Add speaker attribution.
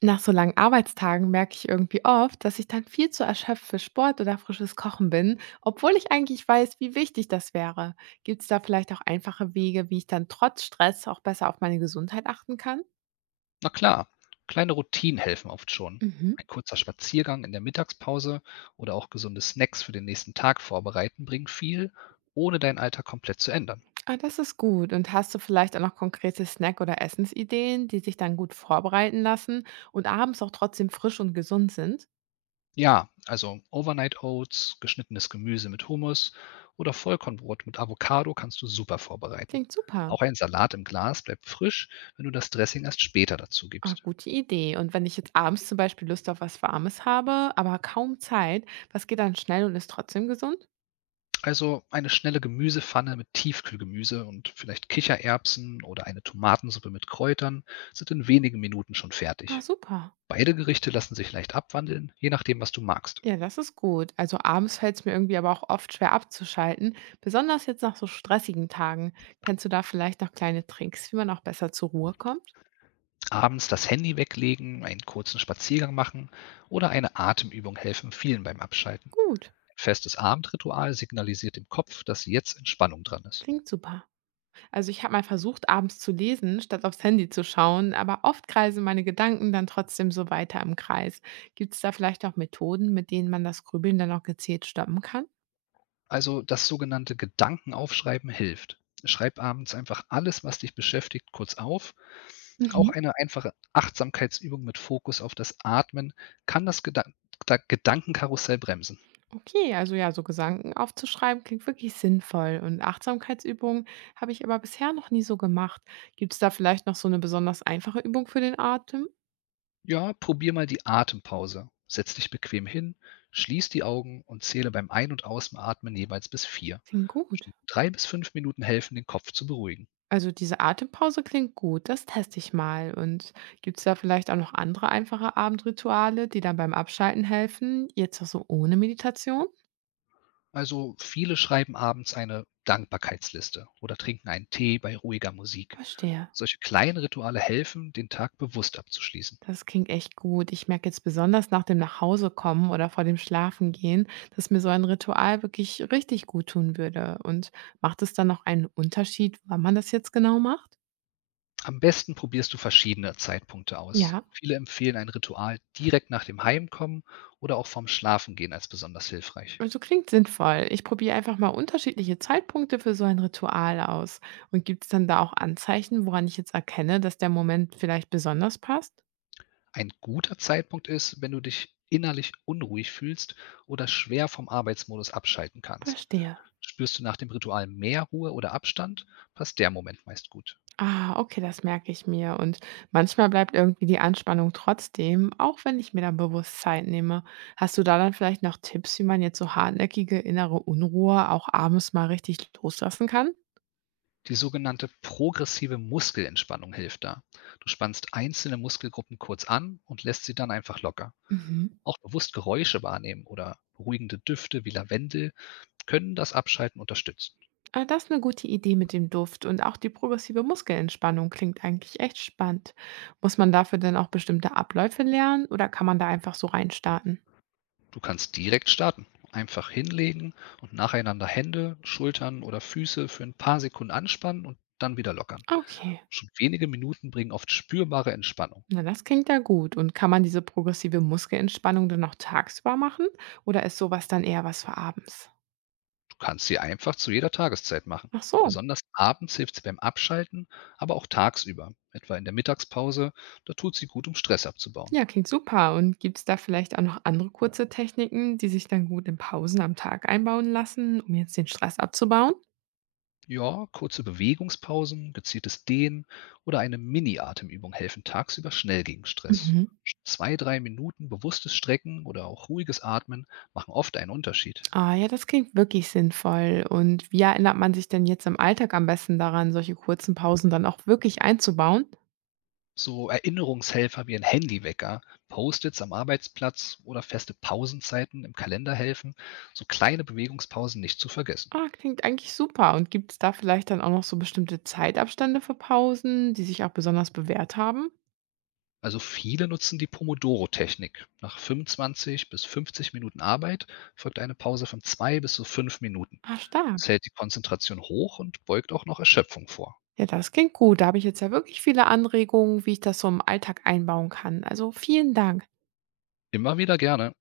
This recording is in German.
Speaker 1: Nach so langen Arbeitstagen merke ich irgendwie oft, dass ich dann viel zu erschöpft für Sport oder frisches Kochen bin, obwohl ich eigentlich weiß, wie wichtig das wäre. Gibt es da vielleicht auch einfache Wege, wie ich dann trotz Stress auch besser auf meine Gesundheit achten kann?
Speaker 2: Na klar, kleine Routinen helfen oft schon.
Speaker 1: Mhm.
Speaker 2: Ein kurzer Spaziergang in der Mittagspause oder auch gesunde Snacks für den nächsten Tag vorbereiten bringen viel, ohne deinen Alltag komplett zu ändern.
Speaker 1: Ah, das ist gut. Und hast du vielleicht auch noch konkrete Snack- oder Essensideen, die sich dann gut vorbereiten lassen und abends auch trotzdem frisch und gesund sind?
Speaker 2: Ja, also Overnight Oats, geschnittenes Gemüse mit Hummus oder Vollkornbrot mit Avocado kannst du super vorbereiten.
Speaker 1: Klingt super.
Speaker 2: Auch ein Salat im Glas bleibt frisch, wenn du das Dressing erst später dazu
Speaker 1: Ah,
Speaker 2: gibst.
Speaker 1: gute Idee. Und wenn ich jetzt abends zum Beispiel Lust auf was Warmes habe, aber kaum Zeit, was geht dann schnell und ist trotzdem gesund?
Speaker 2: Also eine schnelle Gemüsepfanne mit Tiefkühlgemüse und vielleicht Kichererbsen oder eine Tomatensuppe mit Kräutern sind in wenigen Minuten schon
Speaker 1: Ah,
Speaker 2: fertig.
Speaker 1: super.
Speaker 2: Beide Gerichte lassen sich leicht abwandeln, je nachdem, was du magst.
Speaker 1: Ja, das ist gut. Also abends fällt es mir irgendwie aber auch oft schwer abzuschalten, besonders jetzt nach so stressigen Tagen. Kennst du da vielleicht noch kleine Tricks, wie man auch besser zur Ruhe kommt?
Speaker 2: Abends das Handy weglegen, einen kurzen Spaziergang machen oder eine Atemübung helfen vielen beim Abschalten.
Speaker 1: Gut,
Speaker 2: Ein festes Abendritual signalisiert dem Kopf, dass jetzt Entspannung dran ist.
Speaker 1: klingt super. Also ich habe mal versucht, abends zu lesen, statt aufs Handy zu schauen, aber oft kreisen meine Gedanken dann trotzdem so weiter im Kreis. Gibt es da vielleicht auch Methoden, mit denen man das Grübeln dann auch gezielt stoppen kann?
Speaker 2: Also das sogenannte Gedankenaufschreiben hilft. Schreib abends einfach alles, was dich beschäftigt, kurz auf. Auch
Speaker 1: Mhm.
Speaker 2: eine einfache Achtsamkeitsübung mit Fokus auf das Atmen kann das Gedankenkarussell bremsen.
Speaker 1: Okay, also ja, so Gedanken aufzuschreiben klingt wirklich sinnvoll. Und Achtsamkeitsübungen habe ich aber bisher noch nie so gemacht. Gibt es da vielleicht noch so eine besonders einfache Übung für den Atem?
Speaker 2: Ja, probier mal die Atempause. Setz dich bequem hin, schließ die Augen und zähle beim Ein- und Ausatmen jeweils bis vier.
Speaker 1: Klingt
Speaker 2: Schon
Speaker 1: gut.
Speaker 2: drei bis fünf Minuten helfen, den Kopf zu beruhigen.
Speaker 1: Also diese Atempause klingt gut, das teste ich mal. Und gibt es da vielleicht auch noch andere einfache Abendrituale, die dann beim Abschalten helfen? Jetzt auch so ohne Meditation?
Speaker 2: Also viele schreiben abends eine Dankbarkeitsliste oder trinken einen Tee bei ruhiger Musik.
Speaker 1: Verstehe.
Speaker 2: Solche kleinen Rituale helfen, den Tag bewusst abzuschließen.
Speaker 1: Das klingt echt gut. Ich merke jetzt besonders nach dem Nachhausekommen oder vor dem Schlafengehen, dass mir so ein Ritual wirklich richtig gut tun würde. Und macht es dann noch einen Unterschied, wann man das jetzt genau macht?
Speaker 2: Am besten probierst du verschiedene Zeitpunkte aus.
Speaker 1: Ja,
Speaker 2: Viele empfehlen ein Ritual direkt nach dem Heimkommen oder auch vorm Schlafengehen als besonders hilfreich.
Speaker 1: also klingt sinnvoll. Ich probiere einfach mal unterschiedliche Zeitpunkte für so ein Ritual aus. Und gibt es dann da auch Anzeichen, woran ich jetzt erkenne, dass der Moment vielleicht besonders passt?
Speaker 2: Ein guter Zeitpunkt ist, wenn du dich innerlich unruhig fühlst oder schwer vom Arbeitsmodus abschalten kannst.
Speaker 1: Verstehe.
Speaker 2: Spürst du nach dem Ritual mehr Ruhe oder Abstand, passt der Moment meist gut.
Speaker 1: Ah, okay, das merke ich mir. Und manchmal bleibt irgendwie die Anspannung trotzdem, auch wenn ich mir dann bewusst Zeit nehme. Hast du da dann vielleicht noch Tipps, wie man jetzt so hartnäckige innere Unruhe auch abends mal richtig loslassen kann?
Speaker 2: Die sogenannte progressive Muskelentspannung hilft da. Du spannst einzelne Muskelgruppen kurz an und lässt sie dann einfach locker.
Speaker 1: Mhm.
Speaker 2: Auch bewusst Geräusche wahrnehmen oder beruhigende Düfte wie Lavendel können das Abschalten unterstützen.
Speaker 1: Ah, das ist eine gute Idee mit dem Duft und auch die progressive Muskelentspannung klingt eigentlich echt spannend. Muss man dafür denn auch bestimmte Abläufe lernen oder kann man da einfach so reinstarten?
Speaker 2: Du kannst direkt starten. Einfach hinlegen und nacheinander Hände, Schultern oder Füße für ein paar Sekunden anspannen und dann wieder lockern.
Speaker 1: Okay.
Speaker 2: Schon wenige Minuten bringen oft spürbare Entspannung.
Speaker 1: Na, das klingt ja gut. Und kann man diese progressive Muskelentspannung dann noch tagsüber machen? Oder ist sowas dann eher was für abends?
Speaker 2: Du kannst sie einfach zu jeder Tageszeit machen.
Speaker 1: Ach so,
Speaker 2: Besonders abends hilft sie beim Abschalten, aber auch tagsüber, etwa in der Mittagspause, da tut sie gut, um Stress abzubauen.
Speaker 1: ja, klingt super. Und gibt es da vielleicht auch noch andere kurze Techniken, die sich dann gut in Pausen am Tag einbauen lassen, um jetzt den Stress abzubauen?
Speaker 2: Ja, kurze Bewegungspausen, gezieltes Dehnen oder eine Mini-Atemübung helfen tagsüber schnell gegen Stress.
Speaker 1: Mhm.
Speaker 2: Zwei, drei Minuten bewusstes Strecken oder auch ruhiges Atmen machen oft einen Unterschied.
Speaker 1: Ah, ja, das klingt wirklich sinnvoll. Und wie erinnert man sich denn jetzt im Alltag am besten daran, solche kurzen Pausen dann auch wirklich einzubauen?
Speaker 2: So Erinnerungshelfer wie ein Handywecker, Post-its am Arbeitsplatz oder feste Pausenzeiten im Kalender helfen, so kleine Bewegungspausen nicht zu vergessen.
Speaker 1: Ah, klingt eigentlich super. Und gibt es da vielleicht dann auch noch so bestimmte Zeitabstände für Pausen, die sich auch besonders bewährt haben?
Speaker 2: Also viele nutzen die Pomodoro-Technik. Nach 25 bis 50 Minuten Arbeit folgt eine Pause von 2 bis zu 5 Minuten.
Speaker 1: Ah, stark.
Speaker 2: Es hält die Konzentration hoch und beugt auch noch Erschöpfung vor.
Speaker 1: Ja, das klingt gut. Da habe ich jetzt ja wirklich viele Anregungen, wie ich das so im Alltag einbauen kann. Also vielen Dank.
Speaker 2: Immer wieder gerne.